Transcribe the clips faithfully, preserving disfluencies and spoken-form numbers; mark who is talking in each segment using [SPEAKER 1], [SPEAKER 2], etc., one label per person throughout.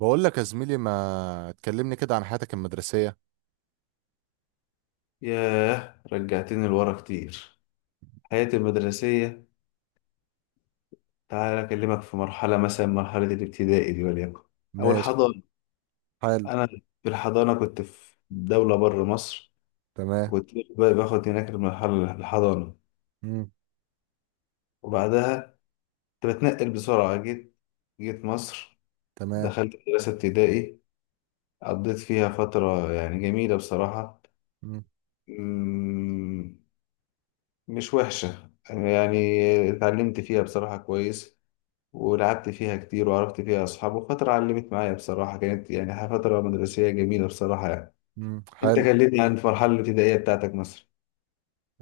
[SPEAKER 1] بقول لك يا زميلي ما تكلمني كده عن حياتك المدرسية.
[SPEAKER 2] ياه، رجعتني لورا كتير. حياتي المدرسية. تعال أكلمك في مرحلة، مثلا مرحلة الابتدائي دي، وليكن أو
[SPEAKER 1] ماشي.
[SPEAKER 2] الحضانة.
[SPEAKER 1] حلو.
[SPEAKER 2] أنا في الحضانة كنت في دولة بره مصر.
[SPEAKER 1] تمام.
[SPEAKER 2] وكنت باخد هناك المرحلة الحضانة.
[SPEAKER 1] مم.
[SPEAKER 2] وبعدها كنت بتنقل بسرعة، جيت جيت مصر.
[SPEAKER 1] تمام.
[SPEAKER 2] دخلت مدرسة ابتدائي، قضيت فيها فترة يعني جميلة بصراحة.
[SPEAKER 1] مم.
[SPEAKER 2] مم، مش وحشة يعني. اتعلمت فيها بصراحة كويس، ولعبت فيها كتير، وعرفت فيها أصحاب، وفترة علمت معايا بصراحة. كانت يعني فترة مدرسية جميلة بصراحة يعني.
[SPEAKER 1] مم.
[SPEAKER 2] أنت
[SPEAKER 1] حلو.
[SPEAKER 2] كلمني عن المرحلة الابتدائية بتاعتك مثلا.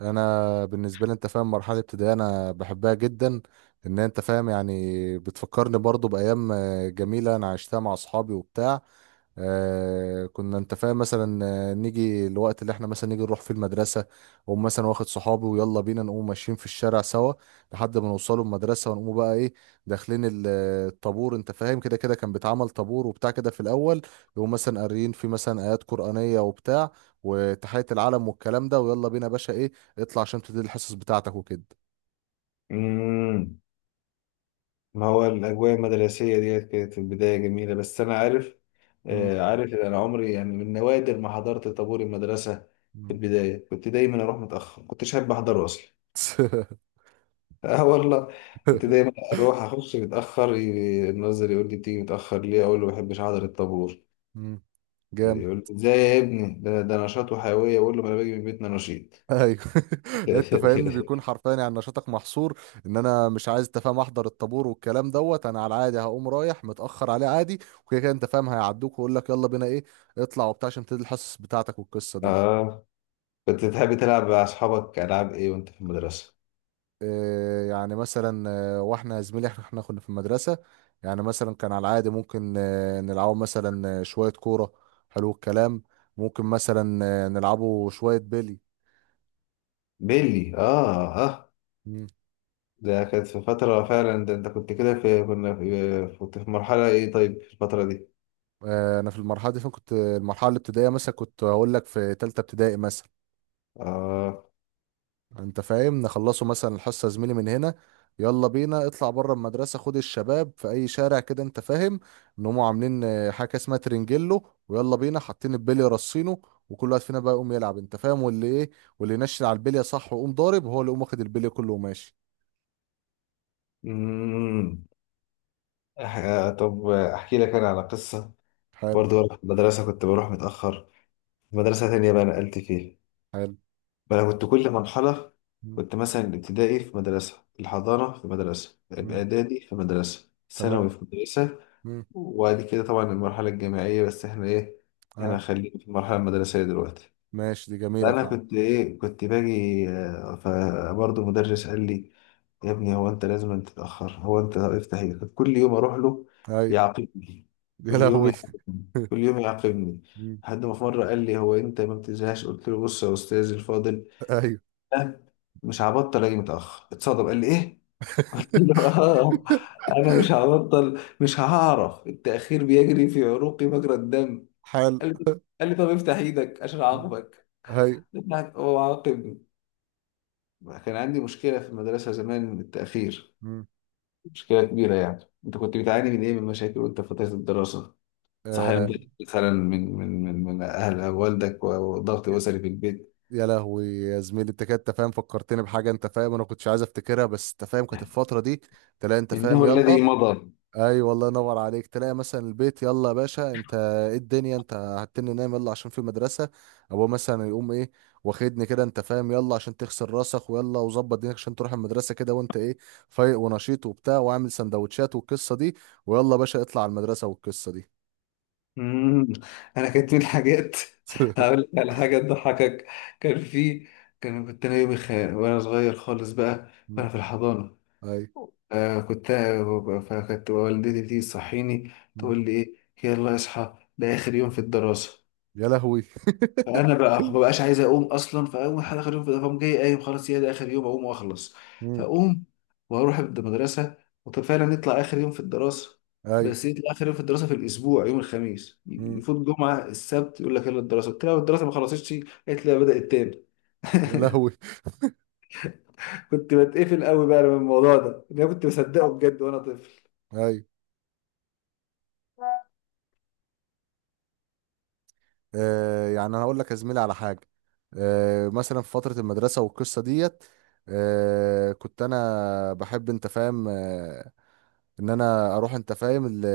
[SPEAKER 1] انا بالنسبه لي انت فاهم مرحله ابتدائيه انا بحبها جدا. ان انت فاهم يعني بتفكرني برضو بايام آه، جميله انا عشتها مع اصحابي وبتاع. آه كنا انت فاهم مثلا آه، نيجي الوقت اللي احنا مثلا نيجي نروح فيه المدرسه، واقوم مثلا واخد صحابي ويلا بينا نقوم ماشيين في الشارع سوا لحد ما نوصلوا المدرسه، ونقوم بقى ايه؟ داخلين ال- الطابور. انت فاهم كده كده كان بيتعمل طابور وبتاع كده في الاول، يقوم مثلا قاريين فيه مثلا ايات قرانيه وبتاع، وتحيه العلم والكلام ده، ويلا بينا يا باشا ايه؟ اطلع عشان تبتدي الحصص بتاعتك وكده.
[SPEAKER 2] امم ما هو الأجواء المدرسية ديت كانت في البداية جميلة، بس أنا عارف،
[SPEAKER 1] مم.
[SPEAKER 2] آه، عارف إن أنا عمري يعني من نوادر ما حضرت طابور المدرسة. في
[SPEAKER 1] مم.
[SPEAKER 2] البداية كنت دايما أروح متأخر، كنتش أحب أحضره أصلا. آه والله. كنت دايما أروح أخش متأخر، ي- الناظر يقول لي بتيجي متأخر ليه؟ أقول له ما بحبش أحضر الطابور.
[SPEAKER 1] مم. جامد.
[SPEAKER 2] يقول له ازاي يا ابني، ده, ده نشاط وحيوية. يقول له ما انا باجي من بيتنا نشيط.
[SPEAKER 1] ايوه. انت فاهمني بيكون حرفيا يعني نشاطك محصور. ان انا مش عايز انت فاهم احضر الطابور والكلام دوت، انا على العادي هقوم رايح متاخر عليه عادي. وكده كده انت فاهم هيعدوك، ويقول لك يلا بينا ايه؟ اطلع وبتاع عشان تبتدي الحصص بتاعتك والقصه دي.
[SPEAKER 2] اه. كنت بتحب تلعب مع اصحابك العاب ايه وانت في المدرسة؟
[SPEAKER 1] إيه يعني مثلا؟ آه، واحنا يا زميلي احنا إحنا كنا في المدرسه، يعني مثلا كان على العادي ممكن آه، نلعبوا مثلا آه، شويه كوره، حلو الكلام، ممكن مثلا آه، نلعبوا شويه بيلي.
[SPEAKER 2] بيلي، اه اه. ده كانت في فترة فعلا، ده انت كنت كده، في كنا في كنت في مرحلة ايه طيب في الفترة دي.
[SPEAKER 1] آه، انا في المرحله دي فين كنت؟ المرحله الابتدائيه مثلا كنت هقول لك في ثالثه ابتدائي مثلا.
[SPEAKER 2] اه.
[SPEAKER 1] انت فاهم نخلصوا مثلا الحصه يا زميلي من هنا، يلا بينا اطلع بره المدرسه، خد الشباب في اي شارع كده انت فاهم، ان هم عاملين آه، حاجه اسمها ترنجيلو، ويلا بينا حاطين البلي رصينه، وكل واحد فينا بقى يقوم يلعب انت فاهم، واللي ايه؟ واللي ينشن على البليه صح ويقوم ضارب، هو اللي يقوم واخد البليه كله وماشي.
[SPEAKER 2] مم. أح- طب احكي لك انا على قصة.
[SPEAKER 1] حلو.
[SPEAKER 2] برضه وأنا في المدرسة كنت بروح متأخر، مدرسة تانية بقى نقلت فيها.
[SPEAKER 1] حلو.
[SPEAKER 2] بقى أنا كنت كل مرحلة،
[SPEAKER 1] مم،
[SPEAKER 2] كنت مثلا الابتدائي في مدرسة، الحضانة في مدرسة،
[SPEAKER 1] مم،
[SPEAKER 2] الإعدادي في مدرسة، ثانوي
[SPEAKER 1] تمام.
[SPEAKER 2] في مدرسة.
[SPEAKER 1] مم،
[SPEAKER 2] وبعد كده طبعا المرحلة الجامعية، بس احنا ايه، احنا
[SPEAKER 1] اه.
[SPEAKER 2] خلينا في المرحلة المدرسية دلوقتي.
[SPEAKER 1] ماشي، دي جميله
[SPEAKER 2] فأنا
[SPEAKER 1] فعلا.
[SPEAKER 2] كنت ايه، كنت باجي، آه، فبرضه مدرس قال لي يا ابني، هو انت لازم أن تتأخر؟ هو انت افتح ايه؟ كل يوم اروح له
[SPEAKER 1] ايوه.
[SPEAKER 2] يعاقبني،
[SPEAKER 1] يا
[SPEAKER 2] كل يوم
[SPEAKER 1] لهوي.
[SPEAKER 2] يعاقبني، كل يوم يعاقبني.
[SPEAKER 1] مم.
[SPEAKER 2] لحد ما في مرة قال لي هو انت ما بتزهقش؟ قلت له بص يا استاذ الفاضل،
[SPEAKER 1] ايوه.
[SPEAKER 2] لا، مش هبطل اجي متاخر. اتصدم، قال لي ايه؟ قلت له اه، انا مش هبطل، مش هعرف، التاخير بيجري في عروقي مجرى الدم.
[SPEAKER 1] حال.
[SPEAKER 2] قال لي قال لي طب افتح ايدك عشان اعاقبك.
[SPEAKER 1] هاي.
[SPEAKER 2] فتحت- هو عاقبني. كان عندي مشكله في المدرسه زمان من التاخير،
[SPEAKER 1] مم.
[SPEAKER 2] مشكله كبيره. يعني انت كنت بتعاني من ايه من مشاكل وانت في فتره الدراسه؟ صحيح،
[SPEAKER 1] آه.
[SPEAKER 2] مثلا من من من من اهل والدك وضغط
[SPEAKER 1] يا،
[SPEAKER 2] اسري في البيت؟
[SPEAKER 1] يا لهوي يا زميلي انت كده انت فاهم فكرتني بحاجه انت فاهم انا كنتش عايز افتكرها، بس انت فاهم كانت الفتره دي تلاقي انت فاهم
[SPEAKER 2] انه
[SPEAKER 1] يلا.
[SPEAKER 2] الذي مضى.
[SPEAKER 1] اي والله ينور عليك. تلاقي مثلا البيت يلا يا باشا انت، ايه الدنيا؟ انت هتني نايم، يلا عشان في مدرسه. ابوه مثلا يقوم ايه؟ واخدني كده انت فاهم، يلا عشان تغسل راسك ويلا وظبط دينك عشان تروح المدرسه كده، وانت ايه؟ فايق ونشيط وبتاع، واعمل سندوتشات والقصه دي، ويلا يا باشا اطلع على المدرسه والقصه دي.
[SPEAKER 2] مم. انا كانت من الحاجات. هقول لك على حاجه تضحكك. كان في، كان كنت انا يومي خ... وانا صغير خالص بقى،
[SPEAKER 1] مم.
[SPEAKER 2] وانا في الحضانه.
[SPEAKER 1] اي.
[SPEAKER 2] آه كنت فكانت والدتي تيجي تصحيني، تقول لي ايه، يلا اصحى ده اخر يوم في الدراسه.
[SPEAKER 1] يا لهوي.
[SPEAKER 2] فانا بقى ما بقاش عايز اقوم اصلا، فاول حاجه اخر يوم في، فقوم جاي قايم خلاص، هي ده اخر يوم، اقوم واخلص.
[SPEAKER 1] مم.
[SPEAKER 2] فاقوم واروح المدرسه، وفعلا نطلع اخر يوم في الدراسه.
[SPEAKER 1] اي.
[SPEAKER 2] بس يطلع اخر يوم في الدراسه في الاسبوع يوم الخميس،
[SPEAKER 1] مم.
[SPEAKER 2] يفوت جمعه السبت يقول لك يلا الدراسه. قلت لها الدراسه ما خلصتش. قالت لي بدات تاني.
[SPEAKER 1] يا لهوي.
[SPEAKER 2] كنت بتقفل قوي بقى من الموضوع ده، إن انا كنت مصدقه بجد وانا طفل.
[SPEAKER 1] اي. آه يعني انا هقول لك يا زميلي على حاجه. آه مثلا في فتره المدرسه والقصه ديت، آه كنت انا بحب انت فاهم آه ان انا اروح انت فاهم ال-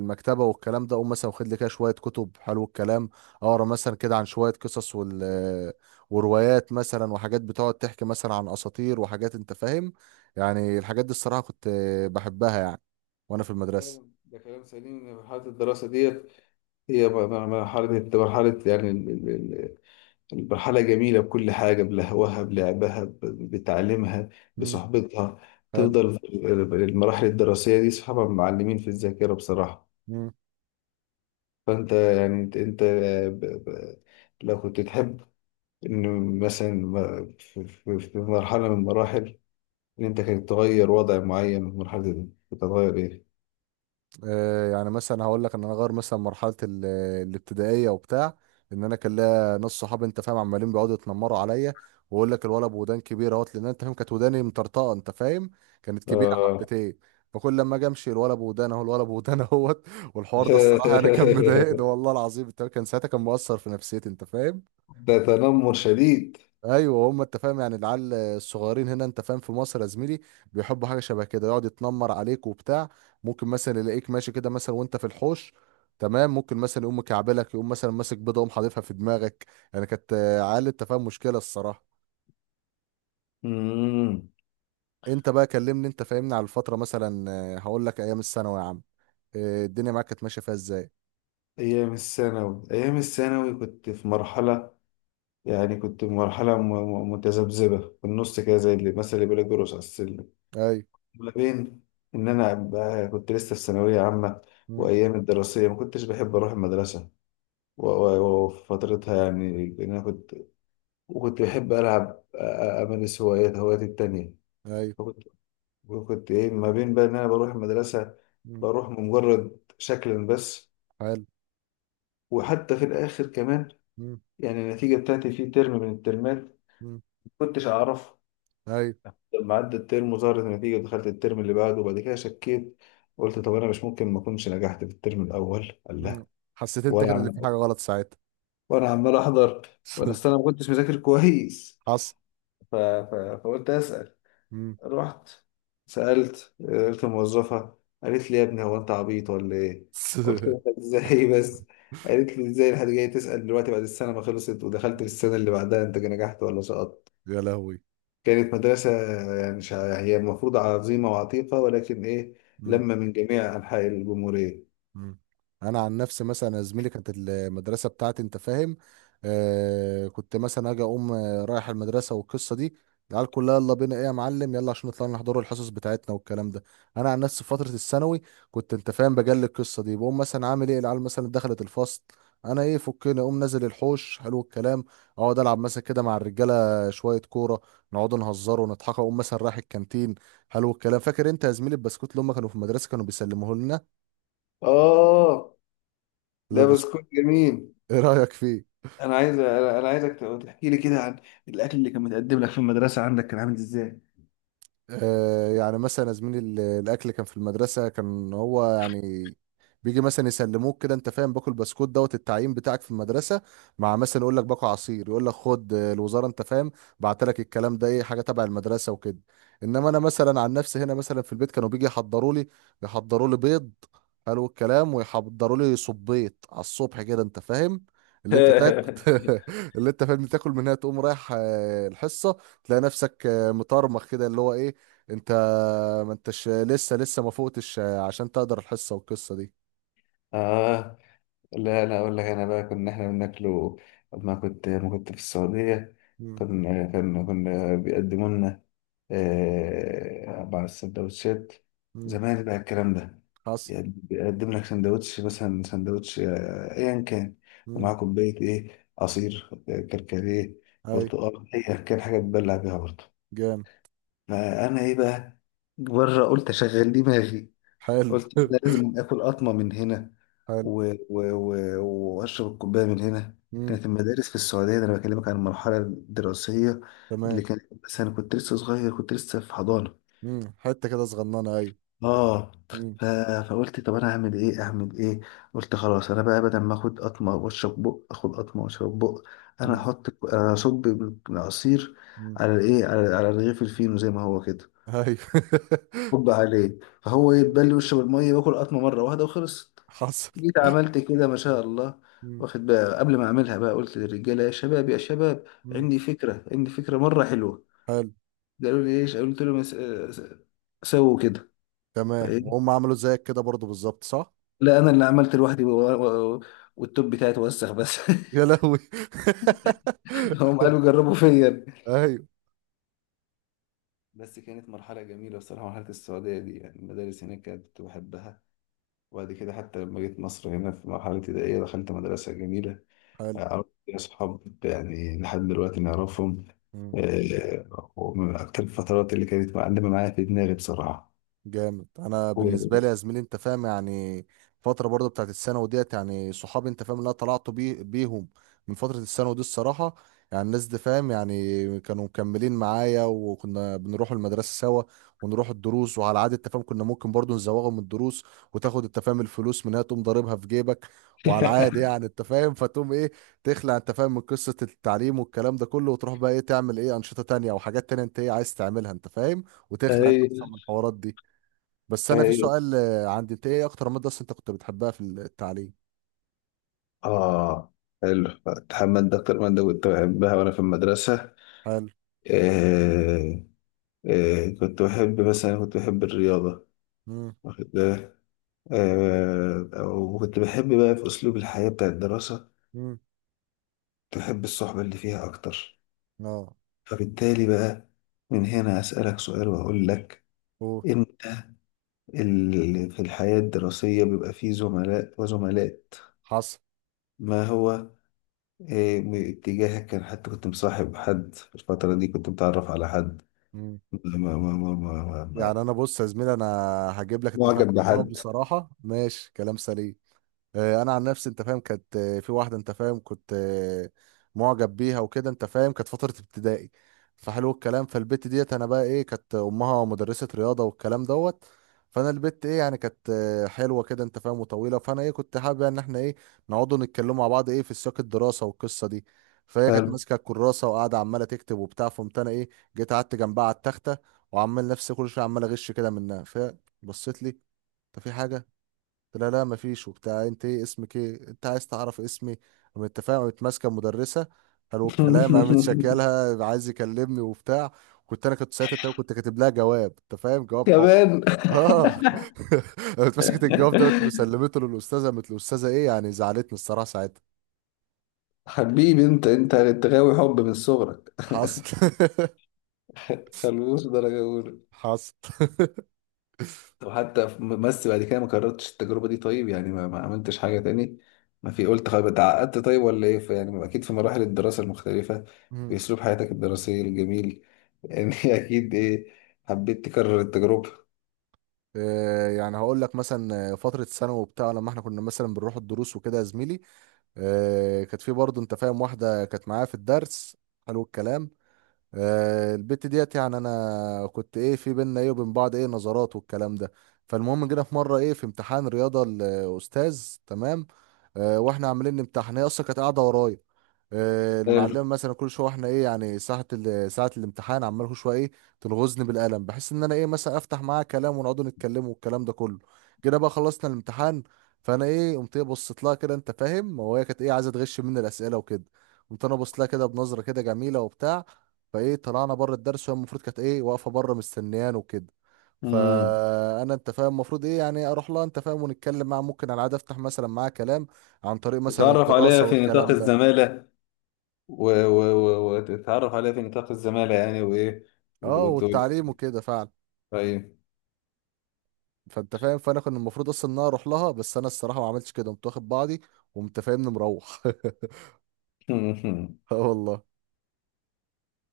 [SPEAKER 1] المكتبه والكلام ده، اقوم مثلا واخد لي كده شويه كتب، حلو الكلام، اقرا مثلا كده عن شويه قصص وال، وروايات مثلا وحاجات بتقعد تحكي مثلا عن اساطير وحاجات انت فاهم. يعني الحاجات دي الصراحه كنت بحبها يعني وانا في المدرسه.
[SPEAKER 2] ده كلام سليم، ان مرحله الدراسه ديت هي م- م- مرحله مرحله يعني. المرحلة جميلة بكل حاجة، بلهوها، بلعبها، ب- بتعليمها، بصحبتها.
[SPEAKER 1] حلو.
[SPEAKER 2] تفضل في المراحل الدراسية دي صحابها معلمين في الذاكرة بصراحة.
[SPEAKER 1] مم.
[SPEAKER 2] فأنت يعني أنت أنت ب- ب- لو كنت تحب إن مثلا م- في في- في مرحلة من المراحل، إن أنت كنت تغير وضع معين من المرحلة دي، كنت هتغير إيه؟
[SPEAKER 1] آه يعني مثلا هقول لك ان انا غير مثلا مرحله ال- الابتدائيه وبتاع، ان انا كان ليا ناس صحابي انت فاهم عمالين بيقعدوا يتنمروا عليا، ويقول لك الولد بودان كبيره اهوت، لان انت فاهم كانت وداني مطرطقه انت فاهم، كانت كبيره
[SPEAKER 2] آه.
[SPEAKER 1] حبتين. فكل لما اجي امشي، الولد بودان اهو، الولد بودان اهوت. والحوار ده الصراحه يعني كان مضايقني والله العظيم انت فاهم؟ كان ساعتها كان مؤثر في نفسيتي انت فاهم.
[SPEAKER 2] ده تنمر شديد.
[SPEAKER 1] ايوه هم انت فاهم يعني العيال الصغيرين هنا انت فاهم في مصر يا زميلي بيحبوا حاجه شبه كده، يقعد يتنمر عليك وبتاع، ممكن مثلا يلاقيك ماشي كده مثلا وانت في الحوش تمام، ممكن مثلا يقوم مكعبلك، يقوم مثلا ماسك بيضه يقوم حاططها في دماغك. يعني كانت آه، عيال انت فاهم مشكله الصراحه.
[SPEAKER 2] مم.
[SPEAKER 1] انت بقى كلمني انت فاهمني على الفتره مثلا، آه، هقول لك ايام الثانوي يا عم، آه، الدنيا معاك كانت ماشيه فيها ازاي؟
[SPEAKER 2] أيام الثانوي، أيام الثانوي كنت في مرحلة، يعني كنت مرحلة م- م- متذبذبة في النص كده، زي اللي مثلا اللي بيقول جرس على السلم.
[SPEAKER 1] ايوه.
[SPEAKER 2] ما بين إن أنا أبقى- كنت لسه في ثانوية عامة،
[SPEAKER 1] مم.
[SPEAKER 2] وأيام الدراسية ما كنتش بحب أروح المدرسة، و- و- وفي فترتها يعني، لأن أنا كنت، وكنت بحب ألعب، أ- أ- أمارس هوايات هواياتي التانية.
[SPEAKER 1] ايوه.
[SPEAKER 2] وكنت، وكنت إيه، ما بين بقى إن أنا بروح المدرسة،
[SPEAKER 1] مم.
[SPEAKER 2] بروح مجرد شكلا بس.
[SPEAKER 1] حلو.
[SPEAKER 2] وحتى في الآخر كمان،
[SPEAKER 1] مم.
[SPEAKER 2] يعني النتيجة بتاعتي في ترم من الترمات،
[SPEAKER 1] مم.
[SPEAKER 2] كنتش أعرف.
[SPEAKER 1] ايوه.
[SPEAKER 2] لما عدى الترم وظهرت النتيجة، دخلت الترم اللي بعده، وبعد كده شكيت. قلت طب أنا مش ممكن ما أكونش نجحت في الترم الأول. قال
[SPEAKER 1] مم.
[SPEAKER 2] لا.
[SPEAKER 1] حسيت انت
[SPEAKER 2] وأنا
[SPEAKER 1] كده اللي في
[SPEAKER 2] عم...
[SPEAKER 1] حاجه غلط ساعتها.
[SPEAKER 2] وأنا عمال أحضر، وأنا أصل أنا ما كنتش مذاكر كويس.
[SPEAKER 1] حصل.
[SPEAKER 2] ف... ف... فقلت أسأل. رحت سألت، قلت الموظفة قالت لي يا ابني هو أنت عبيط ولا إيه؟ قلت لها إزاي بس؟ قالت لي إزاي الحد جاي تسأل دلوقتي بعد السنة ما خلصت ودخلت في السنة اللي بعدها، أنت نجحت ولا سقطت؟
[SPEAKER 1] يا لهوي.
[SPEAKER 2] كانت مدرسة، يعني شع- هي المفروض عظيمة وعتيقة، ولكن إيه،
[SPEAKER 1] مم.
[SPEAKER 2] لما من جميع أنحاء الجمهورية.
[SPEAKER 1] مم. انا عن نفسي مثلا يا زميلي كانت المدرسه بتاعتي انت فاهم، آه كنت مثلا اجي اقوم آه، رايح المدرسه والقصه دي، العيال كلها يلا بينا ايه يا معلم، يلا عشان نطلع نحضروا الحصص بتاعتنا والكلام ده. انا عن نفسي في فتره الثانوي كنت انت فاهم بجلي القصه دي، بقوم مثلا عامل ايه، العيال مثلا دخلت الفصل، انا ايه؟ فكني اقوم نازل الحوش، حلو الكلام، اقعد العب مثلا كده مع الرجاله شويه كوره، نقعد نهزر ونضحك، اقوم مثلا رايح الكانتين، حلو الكلام. فاكر انت يا زميلي البسكوت اللي هم كانوا في المدرسه كانوا بيسلموه
[SPEAKER 2] آه، ده
[SPEAKER 1] لنا؟
[SPEAKER 2] بسكوت جميل.
[SPEAKER 1] ايه رايك فيه؟
[SPEAKER 2] أنا عايز أنا أنا عايزك تحكي لي كده عن الأكل اللي كان متقدم لك في المدرسة عندك، كان عامل إزاي؟
[SPEAKER 1] آه، يعني مثلا يا زميلي ال- الاكل كان في المدرسه كان هو يعني بيجي مثلا يسلموك كده انت فاهم، باكل بسكوت دوت التعيين بتاعك في المدرسه، مع مثلا يقول لك باكل عصير، يقول لك خد آه، الوزاره انت فاهم بعت لك الكلام ده، ايه حاجه تبع المدرسه وكده. انما انا مثلا عن نفسي هنا مثلا في البيت كانوا بيجي يحضروا لي، يحضروا لي بيض، حلو الكلام، ويحضروا لي صبيط على الصبح كده انت فاهم، اللي انت تاكل. اللي انت فاهم تاكل منها، تقوم رايح آه، الحصه، تلاقي نفسك آه، مطرمخ كده، اللي هو ايه؟ انت ما انتش لسه لسه ما فوقتش عشان تقدر الحصة والقصة دي.
[SPEAKER 2] آه آه. لا لا، اقول لك انا بقى كنا احنا بناكله لما كنت، لما كنت في السعوديه،
[SPEAKER 1] مم.
[SPEAKER 2] كنا كنا كنا بيقدموا لنا، آه، مع السندوتشات
[SPEAKER 1] مم.
[SPEAKER 2] زمان بقى الكلام ده.
[SPEAKER 1] حصل.
[SPEAKER 2] يعني بيقدم لك سندوتش، مثلا سندوتش، آه، ايا كان،
[SPEAKER 1] مم.
[SPEAKER 2] ومعاه كوبايه ايه عصير، آه، كركديه،
[SPEAKER 1] اي.
[SPEAKER 2] برتقال، ايا كان، حاجه تبلع بيها برضه.
[SPEAKER 1] جامد.
[SPEAKER 2] فانا ايه بقى، بره، قلت اشغل دماغي.
[SPEAKER 1] حلو.
[SPEAKER 2] قلت أنا لازم آكل قطمة من هنا،
[SPEAKER 1] حلو.
[SPEAKER 2] و... و... و... وأشرب الكوباية من هنا.
[SPEAKER 1] مم.
[SPEAKER 2] كانت المدارس في السعودية، ده أنا بكلمك عن المرحلة الدراسية
[SPEAKER 1] تمام.
[SPEAKER 2] اللي كانت، بس أنا كنت لسه صغير، كنت لسه في حضانة.
[SPEAKER 1] مم. حتة كده صغننة. ايوه.
[SPEAKER 2] اه.
[SPEAKER 1] مم.
[SPEAKER 2] ف... فقلت طب انا اعمل ايه، اعمل ايه. قلت خلاص انا بقى، بدل ما اخد قطمه واشرب بق، اخد قطمه واشرب بق، انا
[SPEAKER 1] مم.
[SPEAKER 2] احط، اصب العصير
[SPEAKER 1] مم.
[SPEAKER 2] على الايه، على على رغيف الفينو زي ما هو كده،
[SPEAKER 1] ايوه.
[SPEAKER 2] هوب عليه، فهو
[SPEAKER 1] مم.
[SPEAKER 2] يتبل ويشرب المية وياكل قطمة مرة واحدة وخلصت.
[SPEAKER 1] حصل.
[SPEAKER 2] جيت عملت كده ما شاء الله.
[SPEAKER 1] مم.
[SPEAKER 2] واخد بقى، قبل ما اعملها بقى، قلت للرجاله يا شباب، يا شباب،
[SPEAKER 1] مم.
[SPEAKER 2] عندي فكره، عندي فكره مره حلوه.
[SPEAKER 1] حلو.
[SPEAKER 2] قالوا لي ايش؟ قلت لهم "س- س- سووا كده".
[SPEAKER 1] تمام،
[SPEAKER 2] فايه،
[SPEAKER 1] وهم عملوا زيك كده برضو بالظبط صح؟
[SPEAKER 2] لا انا اللي عملت لوحدي، و- و- والتوب بتاعي اتوسخ بس.
[SPEAKER 1] يا لهوي.
[SPEAKER 2] هم قالوا جربوا فيا.
[SPEAKER 1] ايوه.
[SPEAKER 2] بس كانت مرحله جميله بصراحه، مرحله السعوديه دي. يعني المدارس هناك كانت، كنت بحبها. وبعد كده حتى لما جيت مصر هنا في مرحله ابتدائيه، دخلت مدرسه جميله،
[SPEAKER 1] حلو.
[SPEAKER 2] عرفت فيها أصحاب يعني لحد دلوقتي نعرفهم. آه، ومن أكتر الفترات اللي كانت معلمة معايا في دماغي بصراحة.
[SPEAKER 1] جامد. انا بالنسبه لي يا زميلي انت فاهم يعني فتره برضه بتاعت الثانوي ديت، يعني صحابي انت فاهم اللي انا طلعت بيه بيهم من فتره الثانوي دي الصراحه، يعني الناس دي فاهم يعني كانوا مكملين معايا، وكنا بنروح المدرسه سوا، ونروح الدروس، وعلى عاده التفاهم كنا ممكن برضه نزوغهم من الدروس، وتاخد التفاهم الفلوس منها تقوم ضاربها في جيبك، وعلى العاده يعني انت فاهم، فتقوم ايه؟ تخلع انت فاهم من قصه التعليم والكلام ده كله، وتروح بقى ايه، تعمل ايه؟ انشطه تانية او حاجات تانية انت ايه عايز تعملها انت فاهم، وتخلع انت
[SPEAKER 2] أي
[SPEAKER 1] اصلا من الحوارات دي. بس انا في
[SPEAKER 2] أي.
[SPEAKER 1] سؤال آه، عندي، انت ايه اكتر ماده اصلا انت كنت بتحبها في التعليم؟
[SPEAKER 2] آه، حلو. محمد، ده أكتر مادة كنت بحبها وأنا في المدرسة.
[SPEAKER 1] حلو.
[SPEAKER 2] آه آه. كنت بحب مثلا، كنت بحب الرياضة.
[SPEAKER 1] امم.
[SPEAKER 2] واخد بالك. آه، وكنت بحب بقى في أسلوب الحياة بتاع الدراسة،
[SPEAKER 1] امم.
[SPEAKER 2] كنت بحب الصحبة اللي فيها أكتر.
[SPEAKER 1] اه.
[SPEAKER 2] فبالتالي بقى من هنا أسألك سؤال وأقول لك،
[SPEAKER 1] أوه.
[SPEAKER 2] انت، ال- في الحياة الدراسية بيبقى فيه زملاء وزملاء.
[SPEAKER 1] حصل.
[SPEAKER 2] ما هو إيه، م- اتجاهك كان، حتى كنت مصاحب حد في الفترة دي؟ كنت متعرف على حد؟
[SPEAKER 1] مم.
[SPEAKER 2] ما ما ما ما ما ما ما-
[SPEAKER 1] يعني انا بص يا زميلي، انا هجيب لك اتفاق
[SPEAKER 2] معجب بحد؟
[SPEAKER 1] بصراحه، ماشي كلام سليم. آه، انا عن نفسي انت فاهم كانت آه، في واحده انت فاهم كنت آه، معجب بيها وكده انت فاهم، كانت فتره ابتدائي، فحلو الكلام. فالبت ديت انا بقى ايه، كانت امها مدرسه رياضه والكلام دوت، فانا البت ايه يعني كانت آه، حلوه كده انت فاهم وطويله، فانا ايه كنت حابب يعني ان احنا ايه، نقعدوا نتكلموا مع بعض ايه في سياق الدراسه والقصه دي. فهي كانت
[SPEAKER 2] هل
[SPEAKER 1] ماسكه الكراسه وقاعده عماله تكتب وبتاع، فقمت انا ايه، جيت قعدت جنبها على التخته، وعمال نفسي كل شويه عمال اغش كده منها. فهي بصيت لي، انت في حاجه؟ قلت لها لا مفيش وبتاع، انت ايه اسمك، ايه انت عايز تعرف اسمي؟ قام التفاهم قامت ماسكه المدرسه، قالوا الكلام، قامت شكلها عايز يكلمني وبتاع. كنت انا كنت ساعتها تقريباً كنت كاتب لها جواب انت فاهم، جواب حب.
[SPEAKER 2] كمان.
[SPEAKER 1] اه. قامت مسكت الجواب ده، قامت مسلمته للاستاذه، قامت الاستاذه ايه يعني زعلتني الصراحه ساعتها.
[SPEAKER 2] حبيبي، انت انت انت غاوي حب من صغرك.
[SPEAKER 1] حصل.
[SPEAKER 2] خلوص درجة أولى.
[SPEAKER 1] حصل.
[SPEAKER 2] طب حتى في- بس بعد كده ما كررتش التجربة دي طيب؟ يعني ما, ما عملتش حاجة تاني. ما في، قلت خلاص اتعقدت طيب ولا ايه، في يعني أكيد في مراحل الدراسة المختلفة في
[SPEAKER 1] مم.
[SPEAKER 2] أسلوب حياتك الدراسية الجميل، يعني أكيد ايه، حبيت تكرر التجربة.
[SPEAKER 1] آه، يعني هقول لك مثلا آه، فترة ثانوي وبتاع لما احنا كنا مثلا بنروح الدروس وكده يا زميلي، آه، كانت في برضه انت فاهم واحده كانت معايا في الدرس، حلو الكلام. آه، البت ديت يعني انا كنت ايه، في بينا ايه وبين بعض ايه نظرات والكلام ده. فالمهم جينا في مره ايه في امتحان رياضه الاستاذ تمام، آه، واحنا عاملين امتحان هي اصلا كانت قاعده ورايا، آه،
[SPEAKER 2] حلو.
[SPEAKER 1] المعلمه مثلا كل شويه واحنا ايه يعني، ساعه ال- ساعه الامتحان عمال كل شويه ايه، تلغزني بالقلم بحيث ان انا ايه مثلا افتح معاها كلام ونقعدوا نتكلموا والكلام ده كله. جينا بقى خلصنا الامتحان، فانا ايه قمت ايه بصيت لها كده انت فاهم، وهي كانت ايه عايزه تغش مني الاسئله وكده، قمت انا بصيت لها كده بنظره كده جميله وبتاع. فايه، طلعنا بره الدرس، وهي المفروض كانت ايه واقفه بره مستنيان وكده،
[SPEAKER 2] امم
[SPEAKER 1] فانا انت فاهم المفروض ايه يعني اروح لها انت فاهم ونتكلم معاها، ممكن على العاده افتح مثلا معاها كلام عن طريق مثلا
[SPEAKER 2] تتعرف عليها
[SPEAKER 1] الدراسه
[SPEAKER 2] في نطاق
[SPEAKER 1] والكلام ده.
[SPEAKER 2] الزمالة، و... و... و... وتتعرف عليها في نطاق الزمالة يعني، وإيه، وت-
[SPEAKER 1] اه
[SPEAKER 2] وتقول
[SPEAKER 1] والتعليم وكده فعلا.
[SPEAKER 2] طيب.
[SPEAKER 1] فانت فاهم، فانا كان المفروض اصلا ان انا اروح لها، بس انا الصراحه ما عملتش كده، قمت واخد بعضي وقمت فاهمني مروح. اه والله.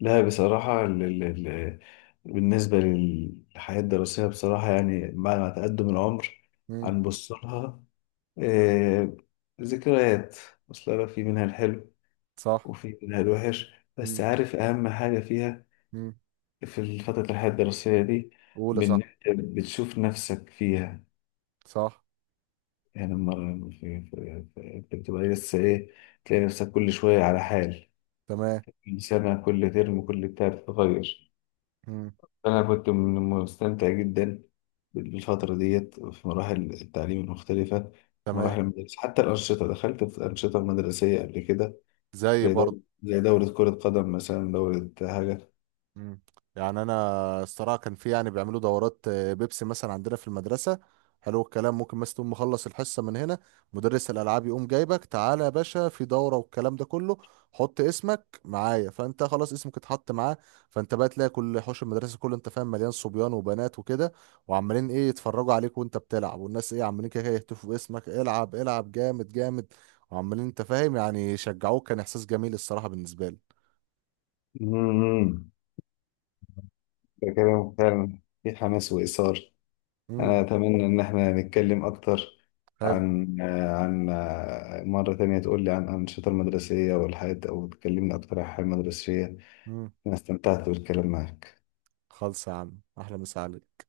[SPEAKER 2] لا بصراحة، ال ال ال بالنسبة للحياة الدراسية بصراحة، يعني بعد ما تقدم العمر
[SPEAKER 1] امم.
[SPEAKER 2] هنبص لها، آه، ذكريات. أصل أنا في منها الحلو،
[SPEAKER 1] صح.
[SPEAKER 2] وفي منها الوحش. بس
[SPEAKER 1] امم.
[SPEAKER 2] عارف أهم حاجة فيها
[SPEAKER 1] امم.
[SPEAKER 2] في فترة الحياة الدراسية دي،
[SPEAKER 1] اولى
[SPEAKER 2] بإن
[SPEAKER 1] صح.
[SPEAKER 2] أنت بتشوف نفسك فيها،
[SPEAKER 1] صح.
[SPEAKER 2] يعني لما في- في- في- أنت بتبقى لسه إيه، تلاقي نفسك كل شوية على حال،
[SPEAKER 1] تمام.
[SPEAKER 2] كل سنة، كل ترم، كل بتاع بتتغير.
[SPEAKER 1] امم.
[SPEAKER 2] أنا كنت من- مستمتع جدا بالفترة ديت في مراحل التعليم المختلفة،
[SPEAKER 1] تمام.
[SPEAKER 2] ومراحل المدارس. حتى الأنشطة، دخلت في أنشطة مدرسية قبل كده،
[SPEAKER 1] زي
[SPEAKER 2] زي دورة
[SPEAKER 1] برضه.
[SPEAKER 2] زي دورة كرة قدم مثلا، دورة حاجة.
[SPEAKER 1] مم. يعني انا الصراحه كان في يعني بيعملوا دورات آه، بيبسي مثلا عندنا في المدرسه، حلو الكلام، ممكن مثلا تقوم مخلص الحصه من هنا، مدرس الالعاب يقوم جايبك تعالى يا باشا في دوره والكلام ده كله، حط اسمك معايا، فانت خلاص اسمك اتحط معاه. فانت بقى تلاقي كل حوش المدرسه كله انت فاهم مليان صبيان وبنات وكده، وعمالين ايه يتفرجوا عليك وانت بتلعب، والناس ايه عمالين كده إيه، يهتفوا باسمك، العب العب جامد جامد، وعمالين انت فاهم يعني يشجعوك. كان احساس جميل الصراحه بالنسبه لي.
[SPEAKER 2] مم. ده كلام فعلا في حماس وإثار.
[SPEAKER 1] امم.
[SPEAKER 2] أنا أتمنى إن إحنا نتكلم أكتر
[SPEAKER 1] حلو.
[SPEAKER 2] عن آه، عن آه، مرة تانية تقول لي عن الأنشطة المدرسية والحياة، أو تكلمني أكتر عن الحياة المدرسية.
[SPEAKER 1] مم.
[SPEAKER 2] أنا استمتعت بالكلام معك.
[SPEAKER 1] خالص يا عم، احلى مسا عليك.